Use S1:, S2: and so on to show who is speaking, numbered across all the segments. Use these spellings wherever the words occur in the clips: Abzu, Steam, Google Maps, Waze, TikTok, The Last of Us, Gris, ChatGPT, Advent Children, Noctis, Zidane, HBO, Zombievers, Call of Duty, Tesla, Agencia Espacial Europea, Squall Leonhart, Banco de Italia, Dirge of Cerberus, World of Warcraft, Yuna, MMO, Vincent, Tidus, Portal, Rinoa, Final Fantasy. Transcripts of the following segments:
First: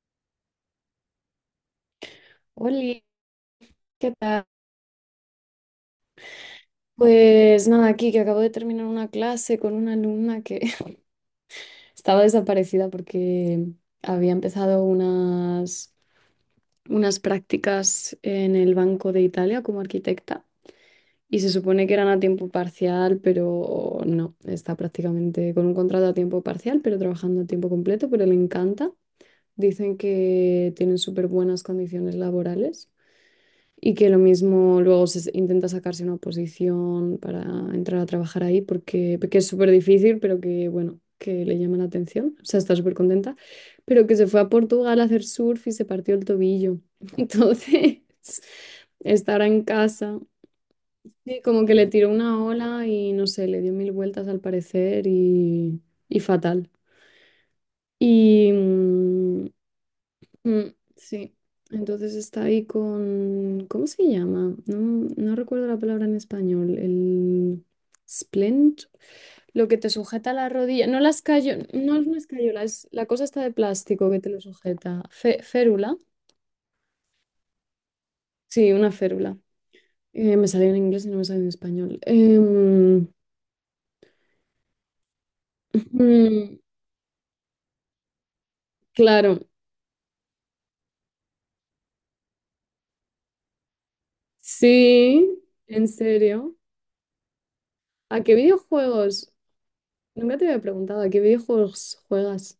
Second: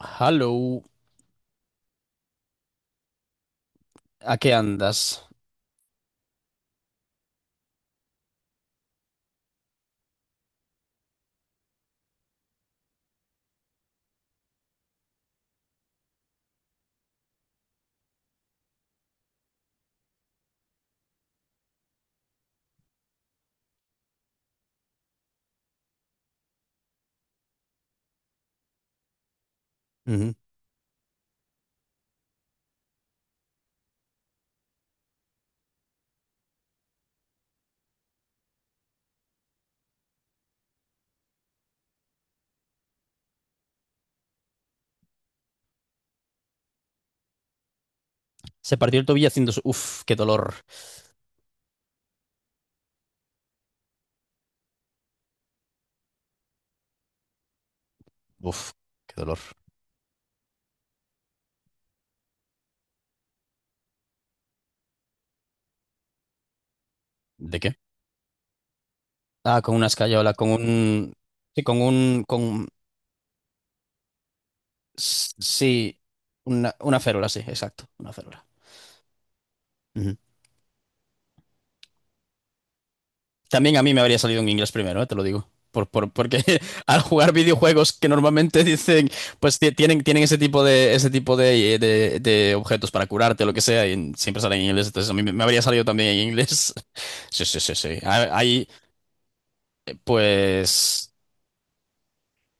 S1: Hello,
S2: Hola, ¿qué
S1: ¿a
S2: tal?
S1: qué andas?
S2: Pues nada, aquí que acabo de terminar una clase con una alumna que estaba desaparecida porque había empezado unas prácticas en el Banco de Italia como arquitecta y se supone que eran a tiempo parcial, pero no, está prácticamente con un contrato a tiempo parcial, pero trabajando a tiempo completo, pero le encanta. Dicen
S1: Ujú.
S2: que tienen súper buenas condiciones laborales. Y que lo mismo luego se intenta sacarse una oposición para entrar a trabajar ahí porque es súper difícil, pero que bueno, que le llama la atención, o sea, está súper contenta, pero que se fue a Portugal a hacer surf y se partió el tobillo. Entonces,
S1: Se partió el tobillo
S2: está ahora
S1: haciendo...
S2: en
S1: Uf, qué
S2: casa.
S1: dolor.
S2: Sí, como que le tiró una ola y no sé, le dio mil vueltas al parecer y fatal. Y,
S1: Uf, qué dolor.
S2: mm, Mm, sí, entonces está ahí con, ¿cómo se llama? No, no recuerdo la palabra en español,
S1: ¿De
S2: el
S1: qué?
S2: splint,
S1: Ah,
S2: lo
S1: con
S2: que
S1: una
S2: te sujeta
S1: escayola,
S2: la
S1: con
S2: rodilla, no
S1: un...
S2: las
S1: Sí,
S2: escayola,
S1: con
S2: no es una
S1: un...
S2: escayola,
S1: Con...
S2: es la cosa está de plástico que te lo sujeta, Férula,
S1: Sí, una férula, sí, exacto, una férula.
S2: sí, una férula.
S1: Ujú.
S2: Me salió en inglés y no me salió en español.
S1: También a mí me habría salido en inglés primero, te lo digo. Porque
S2: Mm,
S1: al jugar videojuegos que normalmente dicen,
S2: claro,
S1: pues tienen ese tipo de objetos para curarte, lo que sea, y siempre salen en inglés, entonces a mí me
S2: sí,
S1: me habría salido
S2: en
S1: también en
S2: serio.
S1: inglés. Sí, sí, sí, sí.
S2: ¿A
S1: Hay,
S2: qué
S1: hay,
S2: videojuegos? Nunca te había preguntado, ¿a
S1: pues
S2: qué videojuegos juegas?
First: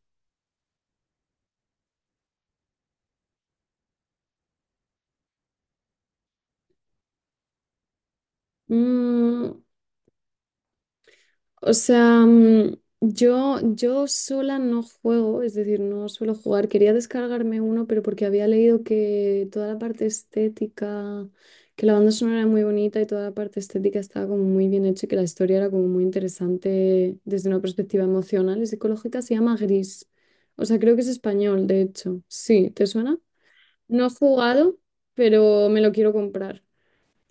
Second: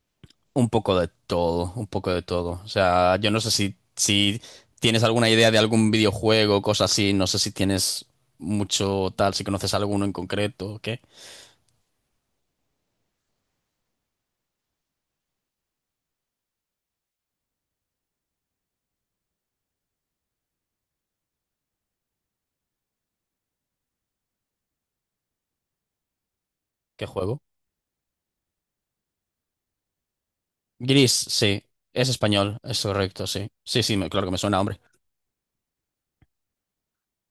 S1: un poco de todo, un poco de todo. O sea, yo no sé si tienes alguna idea de algún videojuego, cosa así, no sé si tienes mucho tal, si
S2: Mm,
S1: conoces alguno en concreto, ¿qué?
S2: O sea, yo sola no juego, es decir, no suelo jugar. Quería descargarme uno, pero porque había leído que toda la parte estética, que la banda sonora era muy bonita y toda la parte estética estaba como muy bien hecha y que la historia era como muy
S1: ¿Qué
S2: interesante
S1: juego?
S2: desde una perspectiva emocional y psicológica, se llama Gris. O sea, creo que es
S1: Gris, sí.
S2: español, de
S1: Es
S2: hecho.
S1: español,
S2: Sí,
S1: es
S2: ¿te suena?
S1: correcto, sí. Sí, sí,
S2: No he
S1: claro que me suena,
S2: jugado,
S1: hombre.
S2: pero me lo quiero comprar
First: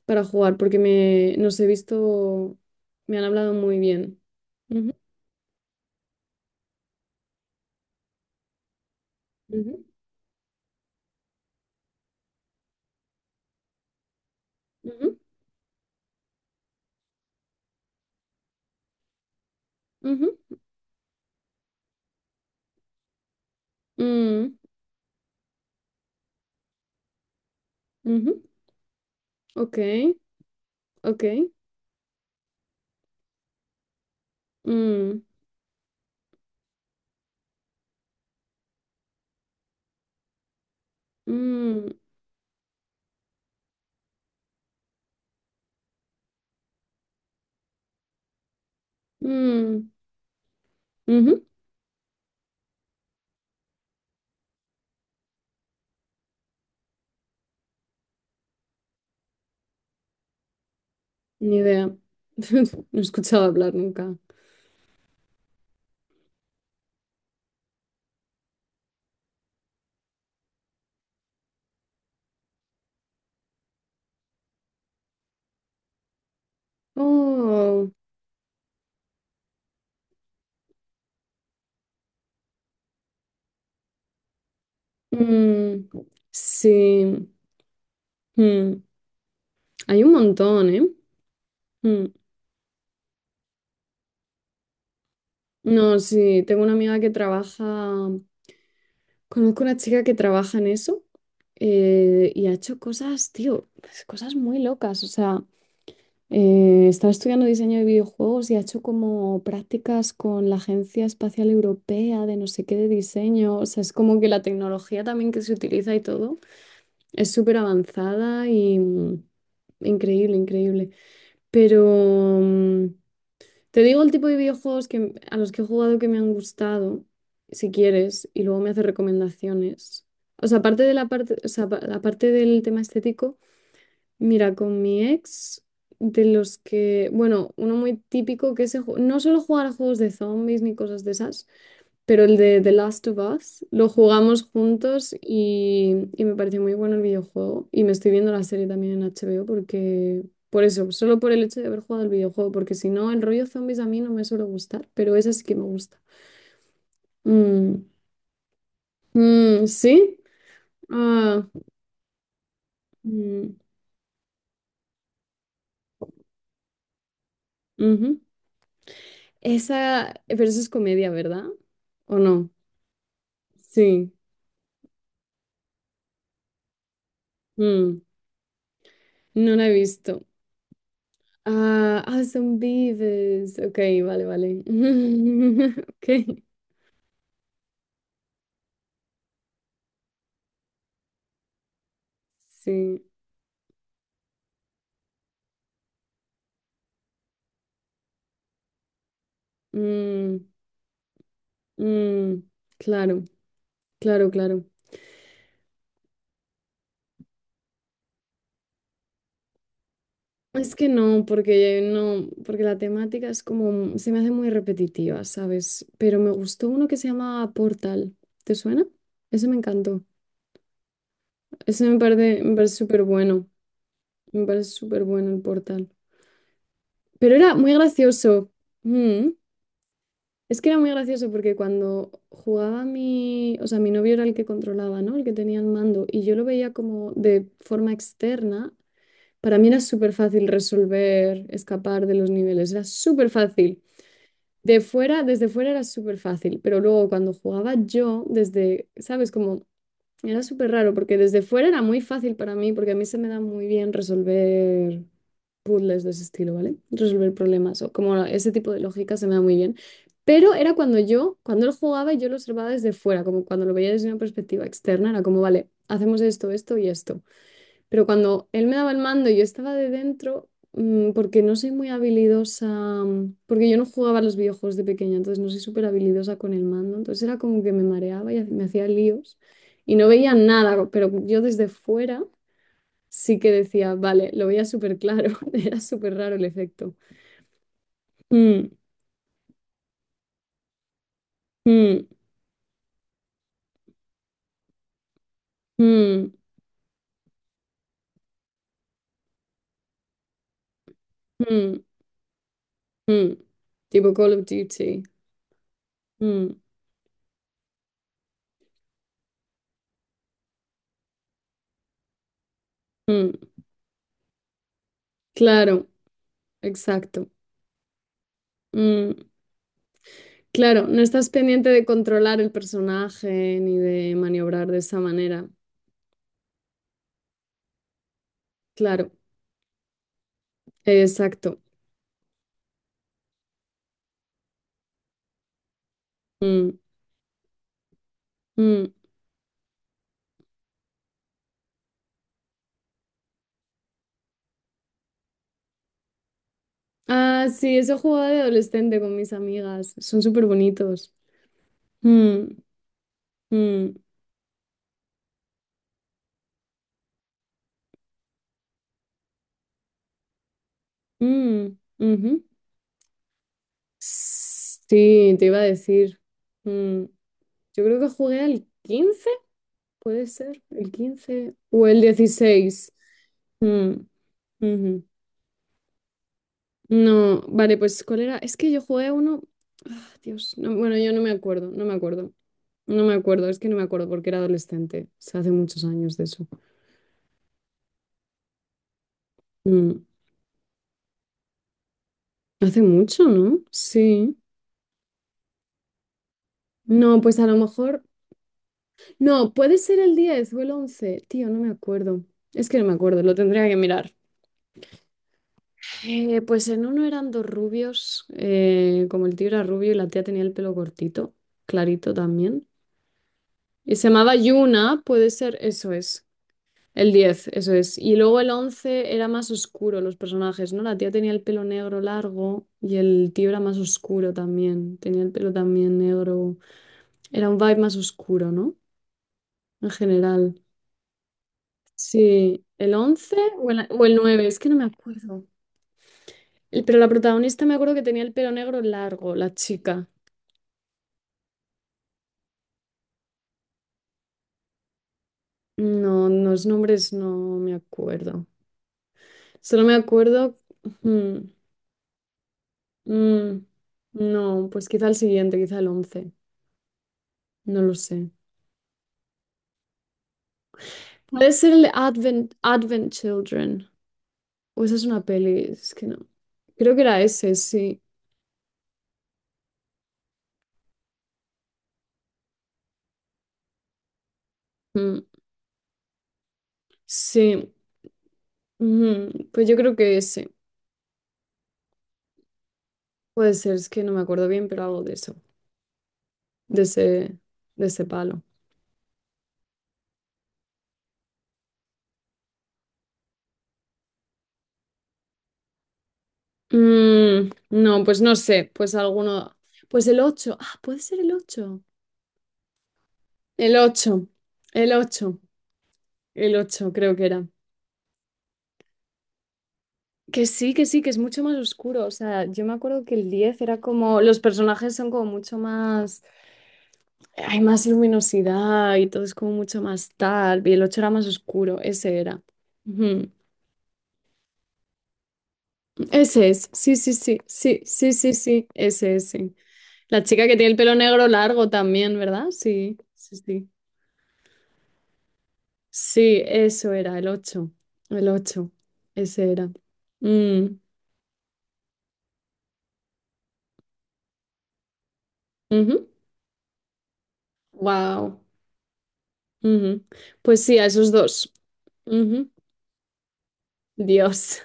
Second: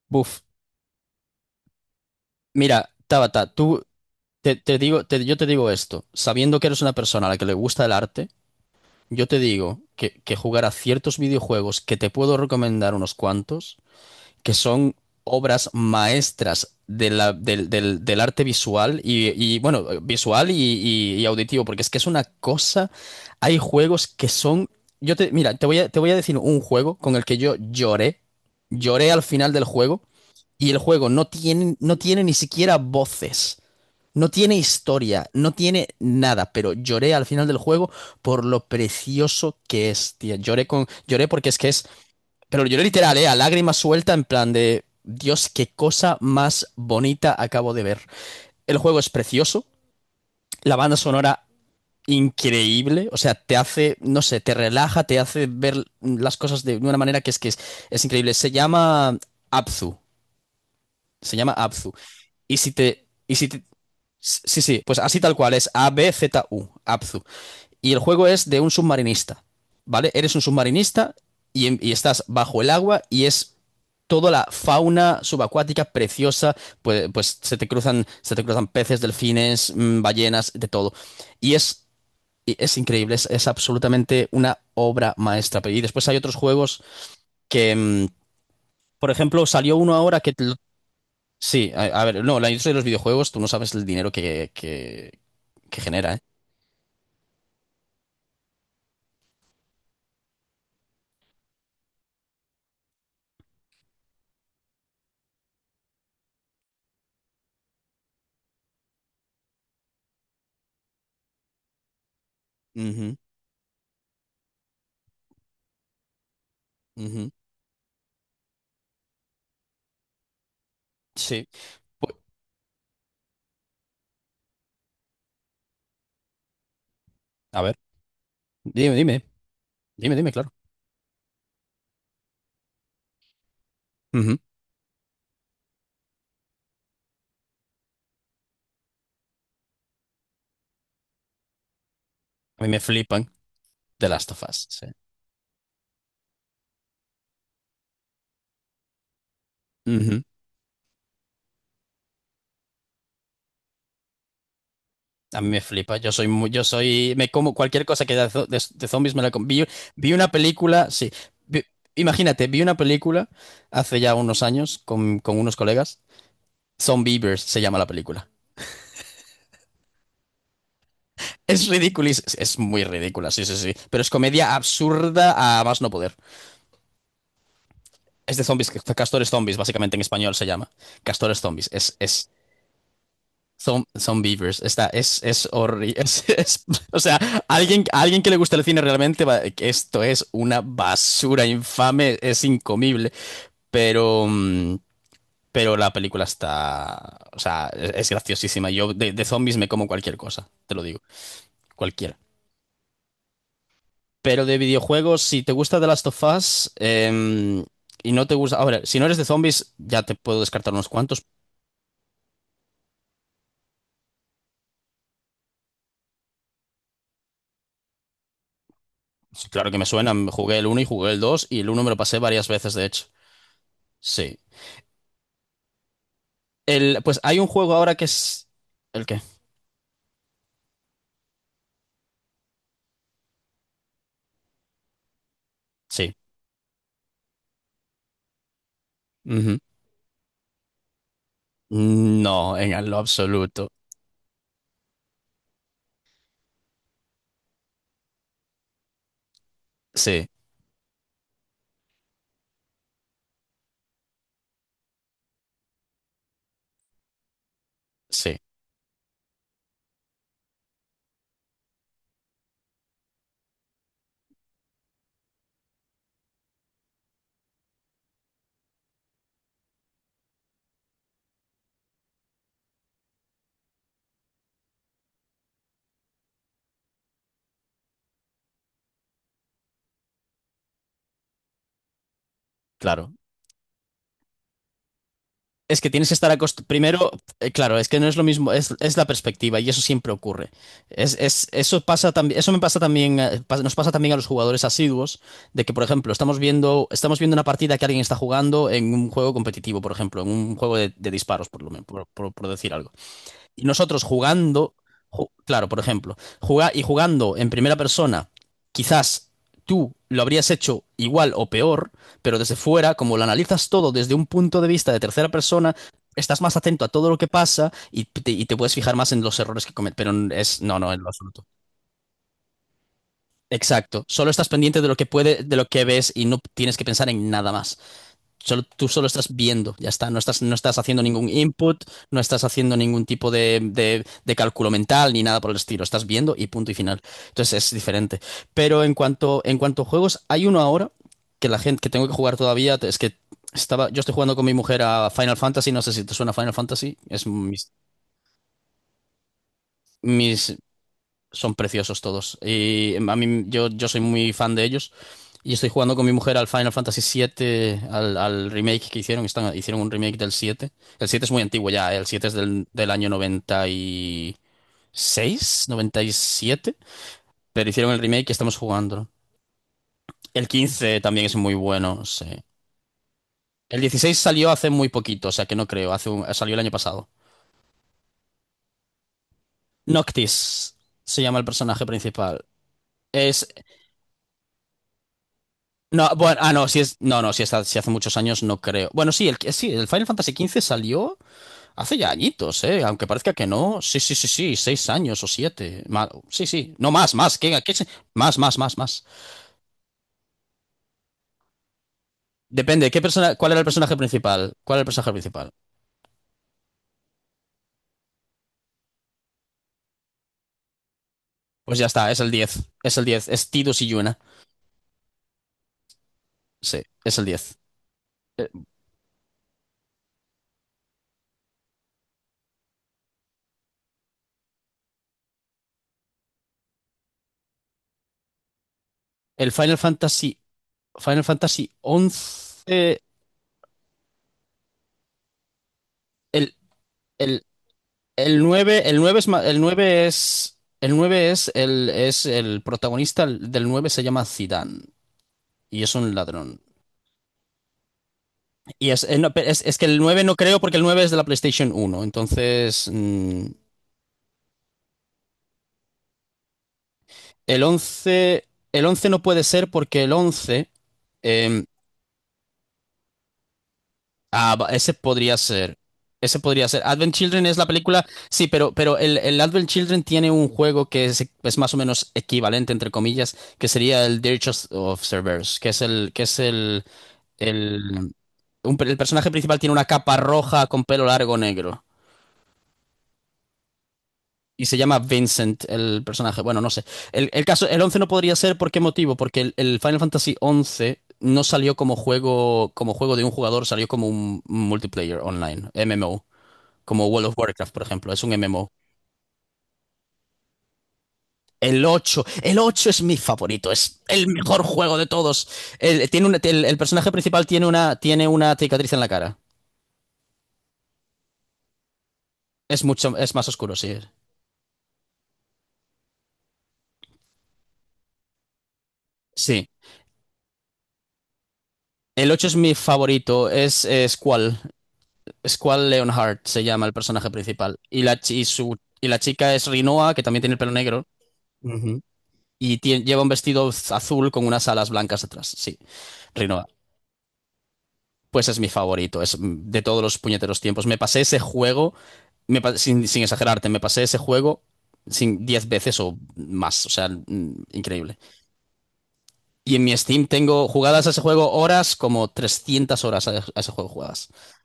S2: para
S1: Buf.
S2: jugar porque nos he visto,
S1: Mira,
S2: me han
S1: Tabata,
S2: hablado muy
S1: tú,
S2: bien.
S1: yo te digo esto, sabiendo que eres una persona a la que le gusta el arte, yo te digo
S2: Ujú,
S1: que jugar a ciertos videojuegos que te puedo recomendar unos cuantos. Que son
S2: ujú,
S1: obras maestras de la- del, del- del arte visual y, bueno,
S2: ujú,
S1: visual y auditivo, porque es que es una cosa, hay juegos que
S2: mm,
S1: son, mira, te voy a decir un juego con el que yo lloré,
S2: ujú,
S1: lloré al final del
S2: ok,
S1: juego y el juego
S2: ok.
S1: no tiene ni siquiera voces. No tiene
S2: Mm,
S1: historia, no tiene nada, pero lloré al final del juego por lo precioso que es, tía. Lloré porque es que es
S2: mm,
S1: pero lo lloré literal, ¿eh? A lágrimas suelta, en plan de. Dios, qué cosa más bonita acabo de ver. El juego es precioso,
S2: mm,
S1: la banda
S2: ujú,
S1: sonora increíble, o sea, te hace, no sé, te relaja, te hace ver las cosas de una manera que es que es increíble. Abzu, se llama
S2: ni idea.
S1: Abzu.
S2: No he
S1: Y
S2: escuchado
S1: si te,
S2: hablar nunca.
S1: sí, sí, pues así tal cual, es A-B-Z-U, Abzu. Y el juego es de un submarinista, ¿vale? Eres un submarinista y estás bajo el agua y es toda la fauna subacuática preciosa, pues se te
S2: Oh,
S1: cruzan, se te cruzan peces, delfines, ballenas, de todo. Y es, y es increíble, es absolutamente una obra maestra. Y
S2: mm,
S1: después hay otros juegos
S2: sí.
S1: que,
S2: mm,
S1: por ejemplo, salió uno
S2: Hay un
S1: ahora que...
S2: montón, ¿eh?
S1: Sí, a, a
S2: Mm,
S1: ver, no, la industria de los videojuegos, tú no sabes el dinero que
S2: No,
S1: genera, ¿eh?
S2: sí, tengo una amiga que trabaja, conozco una chica que trabaja en eso y ha hecho cosas, tío, cosas muy locas, o sea... estaba estudiando diseño de videojuegos y ha hecho como prácticas con la Agencia Espacial Europea de no sé qué de
S1: Ujú,
S2: diseño. O sea, es como que la tecnología también que se utiliza y todo es
S1: ujú.
S2: súper avanzada y increíble, increíble.
S1: Sí. Pu-
S2: Pero mm, te digo el tipo de videojuegos que, a los que he jugado que me han gustado,
S1: A
S2: si
S1: ver.
S2: quieres, y luego me haces
S1: Dime, dime,
S2: recomendaciones.
S1: dime, dime,
S2: O
S1: claro.
S2: sea, aparte de la parte, o sea, aparte del tema estético.
S1: Ujú.
S2: Mira, con mi ex, de los que, bueno, uno muy típico que no solo jugar a juegos de zombies ni cosas de esas, pero el de
S1: A mí
S2: The
S1: me
S2: Last of
S1: flipan
S2: Us lo
S1: The Last of
S2: jugamos
S1: Us, sí.
S2: juntos y me pareció muy bueno el videojuego. Y me estoy viendo la serie también en HBO
S1: Ujú.
S2: porque, por eso, solo por el hecho de haber jugado el videojuego, porque si no, el rollo zombies a mí no me suele gustar, pero esa
S1: A
S2: sí
S1: mí
S2: que
S1: me
S2: me
S1: flipa.
S2: gusta.
S1: Yo soy muy, yo soy, me como cualquier
S2: Mm,
S1: cosa que haya de zombies me la como. Vi,
S2: mm,
S1: vi
S2: ¿sí?
S1: una película, sí.
S2: Ah,
S1: Vi- imagínate, vi una película
S2: mm,
S1: hace ya unos años con unos colegas. Zombievers se llama la
S2: ujú.
S1: película.
S2: Esa, pero eso es comedia, ¿verdad?
S1: Es ridícula, y
S2: ¿O
S1: es,
S2: no?
S1: es muy ridícula, sí, sí, sí. Pero es
S2: Sí,
S1: comedia absurda a más no poder.
S2: mm,
S1: Es de zombies, castores
S2: no
S1: zombies,
S2: la he
S1: básicamente en
S2: visto.
S1: español se llama. Castores zombies. Es,
S2: Ah, ah,
S1: es
S2: son vives. Ok,
S1: Son, son
S2: vale,
S1: Beavers.
S2: vale.
S1: Es horrible.
S2: Ok,
S1: O sea, alguien que le gusta el cine realmente, que esto es una basura infame, es
S2: sí.
S1: incomible. Pero, mm, pero la película está, o sea, es graciosísima. Yo de zombies me como cualquier
S2: Mm,
S1: cosa, te lo digo, cualquiera.
S2: mm, claro, claro,
S1: Pero de
S2: claro.
S1: videojuegos, si te gusta The Last of Us, y no te gusta, ahora, si no eres de zombies, ya te puedo descartar
S2: Es
S1: unos
S2: que
S1: cuantos.
S2: no, porque no, porque la temática es como, se me hace muy repetitiva, ¿sabes? Pero me gustó uno que se llama Portal. ¿Te suena? Ese
S1: Sí,
S2: me
S1: claro que me
S2: encantó.
S1: suenan, jugué el uno y jugué el 2 y el uno
S2: Ese
S1: me lo pasé varias
S2: me
S1: veces,
S2: parece
S1: de
S2: súper
S1: hecho.
S2: bueno.
S1: Sí.
S2: Me parece súper bueno el Portal.
S1: Pues
S2: Pero
S1: hay un
S2: era
S1: juego
S2: muy
S1: ahora que es...
S2: gracioso.
S1: ¿El qué?
S2: Mm. Es que era muy gracioso porque cuando jugaba mi, o sea, mi novio era el que controlaba, ¿no? El que tenía el mando
S1: Sí.
S2: y yo lo veía como de forma externa, para
S1: Ujú.
S2: mí era súper fácil resolver, escapar de los
S1: No,
S2: niveles, era
S1: en lo
S2: súper
S1: absoluto.
S2: fácil. De fuera, desde fuera era súper fácil, pero luego cuando jugaba yo, desde, ¿sabes? Como
S1: Sí,
S2: era súper raro porque desde fuera era muy fácil para mí, porque a mí se me da muy bien resolver puzzles de ese estilo, ¿vale? Resolver problemas o como
S1: sí,
S2: ese tipo de lógica se me da muy bien. Pero era cuando yo, cuando él jugaba, y yo lo observaba desde fuera, como cuando lo veía desde una perspectiva externa, era como, vale, hacemos esto, esto y esto. Pero cuando él me daba el mando y yo estaba de dentro, porque no soy muy habilidosa, porque yo no jugaba a los videojuegos de pequeña, entonces no soy súper habilidosa con el mando, entonces era como que me mareaba y me hacía líos y no veía nada, pero yo desde fuera
S1: claro.
S2: sí que decía, vale, lo veía súper claro, era
S1: Es que tienes que
S2: súper
S1: estar
S2: raro el
S1: acostumbrado.
S2: efecto.
S1: Primero, claro, es que no es lo mismo,
S2: Mm,
S1: es la perspectiva y eso siempre ocurre. Eso
S2: mm,
S1: pasa también, eso me pasa también, nos pasa también a los jugadores asiduos, de que, por ejemplo,
S2: mm,
S1: estamos viendo una partida que alguien está jugando en un juego competitivo, por ejemplo, en un juego de disparos, por lo
S2: mm,
S1: menos, por decir algo.
S2: mm.
S1: Y nosotros
S2: Tipo Call of
S1: jugando,
S2: Duty.
S1: claro, por ejemplo,
S2: Mm,
S1: jugar y jugando en primera persona, quizás tú lo habrías hecho igual o peor, pero desde fuera, como lo
S2: mm.
S1: analizas todo desde un punto de vista de tercera persona,
S2: Claro,
S1: estás más atento a todo lo que
S2: exacto.
S1: pasa y te puedes fijar más en
S2: Mm.
S1: los errores que cometes, pero no,
S2: Claro,
S1: no, en
S2: no
S1: lo
S2: estás
S1: absoluto.
S2: pendiente de controlar el personaje ni
S1: Exacto,
S2: de
S1: solo estás
S2: maniobrar
S1: pendiente
S2: de
S1: de lo
S2: esa
S1: que puede,
S2: manera.
S1: de lo que ves y no tienes que pensar en nada más. Tú solo
S2: Claro,
S1: estás viendo, ya está. No estás haciendo ningún
S2: exacto.
S1: input, no estás haciendo ningún tipo de cálculo mental ni nada por el estilo. Estás viendo y punto y
S2: Mm,
S1: final. Entonces es diferente. Pero en
S2: mm.
S1: cuanto, en cuanto a juegos, hay uno ahora que la gente que tengo que jugar todavía. Es que yo estoy jugando con mi mujer a Final Fantasy. No sé si te suena Final Fantasy.
S2: Ah, sí, eso jugaba de adolescente con mis amigas. Son súper
S1: Mis,
S2: bonitos.
S1: son preciosos todos.
S2: Mm,
S1: Y a mí, yo
S2: mm,
S1: soy muy fan de ellos. Y estoy jugando con mi mujer al Final Fantasy siete al remake que hicieron. Hicieron un remake del siete. El siete es muy antiguo
S2: mm,
S1: ya, ¿eh? El 7 es
S2: ujú.
S1: del año noventa noventa y
S2: Sí, te iba a
S1: seis noventa y
S2: decir.
S1: siete
S2: Mm,
S1: Pero
S2: Yo
S1: hicieron el
S2: creo que
S1: remake y
S2: jugué
S1: estamos
S2: al
S1: jugando.
S2: 15, puede
S1: El
S2: ser, el
S1: 15 también es muy
S2: 15 o el
S1: bueno, sí.
S2: 16.
S1: El
S2: Mm,
S1: 16 salió hace muy
S2: ujú.
S1: poquito, o sea que no creo. Hace salió el año pasado.
S2: No, vale, pues ¿cuál era? Es que yo jugué a uno. Ah, Dios,
S1: Noctis
S2: bueno, yo
S1: se
S2: no me
S1: llama el
S2: acuerdo,
S1: personaje
S2: no me acuerdo.
S1: principal.
S2: No me
S1: Es.
S2: acuerdo, es que no me acuerdo porque era adolescente. O sea, hace muchos
S1: No,
S2: años de
S1: bueno,
S2: eso.
S1: ah, no, si es. No, no, si, está, si hace muchos años no creo. Bueno, sí, sí, el
S2: Mm,
S1: Final Fantasy quince salió. Hace ya añitos,
S2: Hace
S1: ¿eh? Aunque
S2: mucho,
S1: parezca que
S2: ¿no?
S1: no. Sí, sí, sí,
S2: Sí.
S1: sí, 6 años o 7. Sí, sí. No más,
S2: No,
S1: más.
S2: pues a lo
S1: ¿Qué se-
S2: mejor.
S1: Más, más, más, más.
S2: No, puede ser el 10 o el 11. Tío, no me acuerdo. Es que no
S1: Depende.
S2: me
S1: ¿Qué
S2: acuerdo,
S1: persona...
S2: lo
S1: ¿Cuál era el
S2: tendría que
S1: personaje
S2: mirar.
S1: principal? ¿Cuál era el personaje principal?
S2: Pues en uno eran dos rubios, como el tío era rubio y la tía tenía el pelo cortito,
S1: Pues ya está,
S2: clarito
S1: es el
S2: también.
S1: diez. Es el diez. Es Tidus y
S2: Y se
S1: Yuna.
S2: llamaba Yuna, puede ser, eso es.
S1: Sí,
S2: El
S1: es el
S2: diez,
S1: diez.
S2: eso es. Y luego
S1: Eh,
S2: el 11 era más oscuro los personajes, ¿no? La tía tenía el pelo negro largo y el tío era más oscuro también. Tenía el pelo también negro. Era un vibe más oscuro, ¿no?
S1: El Final
S2: En
S1: Fantasy.
S2: general.
S1: Final Fantasy once.
S2: Sí, el 11 o el 9 es que no me acuerdo.
S1: El,
S2: Pero la
S1: el,
S2: protagonista me acuerdo que tenía el
S1: el
S2: pelo negro
S1: nueve. El 9 es.
S2: largo, la
S1: El 9
S2: chica.
S1: es. Es el protagonista del 9 se llama Zidane y es un
S2: No,
S1: ladrón.
S2: los nombres no me acuerdo.
S1: No, es
S2: Solo
S1: que
S2: me
S1: el 9 no
S2: acuerdo...
S1: creo porque el 9 es de la
S2: mm,
S1: PlayStation uno. Entonces,
S2: mm, no, pues quizá el siguiente, quizá el 11.
S1: el
S2: No lo sé.
S1: 11 el 11 no puede ser porque el 11
S2: Puede
S1: em,
S2: ser el de Advent, Advent Children. O
S1: ese
S2: esa es una
S1: podría
S2: peli,
S1: ser.
S2: es que no.
S1: Ese podría ser.
S2: Creo que
S1: Advent
S2: era
S1: Children
S2: ese,
S1: es la
S2: sí.
S1: película, sí, pero el Advent Children tiene un juego que es más o menos equivalente, entre comillas, que sería el Dirge of
S2: Mm,
S1: Cerberus, que es
S2: sí.
S1: el, el personaje
S2: Ujú,
S1: principal
S2: pues
S1: tiene
S2: yo
S1: una
S2: creo
S1: capa
S2: que ese.
S1: roja con pelo largo negro.
S2: Puede ser, es que no me acuerdo
S1: Y
S2: bien,
S1: se
S2: pero
S1: llama
S2: algo de eso.
S1: Vincent el personaje. Bueno, no sé.
S2: De ese,
S1: El caso, el
S2: de
S1: 11
S2: ese
S1: no podría
S2: palo.
S1: ser, ¿por qué motivo? Porque el Final Fantasy 11 no salió como juego de un jugador, salió como un multiplayer online, MMO, como World of Warcraft, por
S2: No,
S1: ejemplo,
S2: pues
S1: es un
S2: no
S1: MMO.
S2: sé. Pues alguno. Pues el ocho. Ah, puede ser el
S1: El
S2: ocho.
S1: ocho el ocho es mi favorito,
S2: El
S1: es
S2: ocho.
S1: el mejor
S2: El
S1: juego de
S2: ocho.
S1: todos. El, tiene una-
S2: El
S1: el, el
S2: ocho
S1: personaje
S2: creo que
S1: principal
S2: era.
S1: tiene una cicatriz en la cara.
S2: Que sí, que sí, que es mucho más oscuro. O sea, yo me acuerdo que el
S1: Es más
S2: 10
S1: oscuro,
S2: era
S1: sí.
S2: como. Los personajes son como mucho más. Hay más luminosidad y todo es como
S1: Sí.
S2: mucho más tal. Y el 8 era más oscuro, ese
S1: El
S2: era.
S1: 8 es mi
S2: Ujú.
S1: favorito, es cuál. Squall Leonhart
S2: Ese
S1: se
S2: es,
S1: llama el
S2: sí, sí,
S1: personaje
S2: sí,
S1: principal.
S2: sí,
S1: Y
S2: sí,
S1: la,
S2: sí,
S1: chi- y
S2: sí,
S1: su, y
S2: ese
S1: la
S2: es.
S1: chica
S2: Sí.
S1: es Rinoa, que
S2: La
S1: también
S2: chica
S1: tiene
S2: que
S1: el pelo
S2: tiene el pelo
S1: negro.
S2: negro largo
S1: Ujú.
S2: también, ¿verdad? Sí,
S1: Lleva un
S2: sí, sí.
S1: vestido azul con unas alas blancas detrás. Sí,
S2: Sí,
S1: Rinoa.
S2: eso era, el ocho. El
S1: Pues es mi
S2: ocho,
S1: favorito,
S2: ese era.
S1: de todos los puñeteros
S2: Mm,
S1: tiempos. Me pasé ese juego, sin exagerarte, me pasé ese juego sin 10 veces
S2: ujú.
S1: o más, o sea, increíble.
S2: Wow.
S1: Y en mi
S2: Ujú.
S1: Steam
S2: Pues
S1: tengo
S2: sí, a
S1: jugadas a
S2: esos
S1: ese juego
S2: dos.
S1: horas, como
S2: Ujú.
S1: 300 horas a ese juego jugadas.
S2: Dios.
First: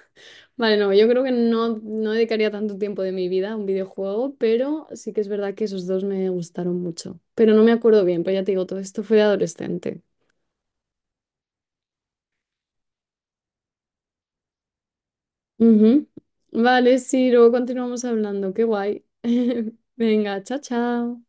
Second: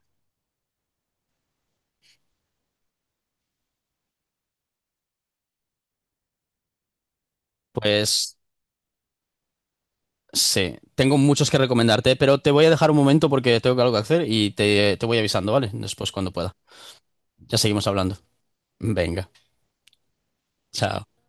S2: Vale, no, yo creo que no, no dedicaría tanto tiempo de mi vida a un videojuego, pero sí que es verdad que esos dos me gustaron mucho. Pero no me acuerdo bien, pues
S1: Pues
S2: ya te digo, todo esto fue de adolescente.
S1: sí, tengo muchos que recomendarte, pero te voy a dejar un momento porque tengo algo que hacer y te voy avisando, ¿vale?
S2: Ujú.
S1: Después cuando pueda.
S2: Vale, sí, luego
S1: Ya seguimos
S2: continuamos
S1: hablando.
S2: hablando, qué guay.
S1: Venga,
S2: Venga, chao,
S1: chao.
S2: chao.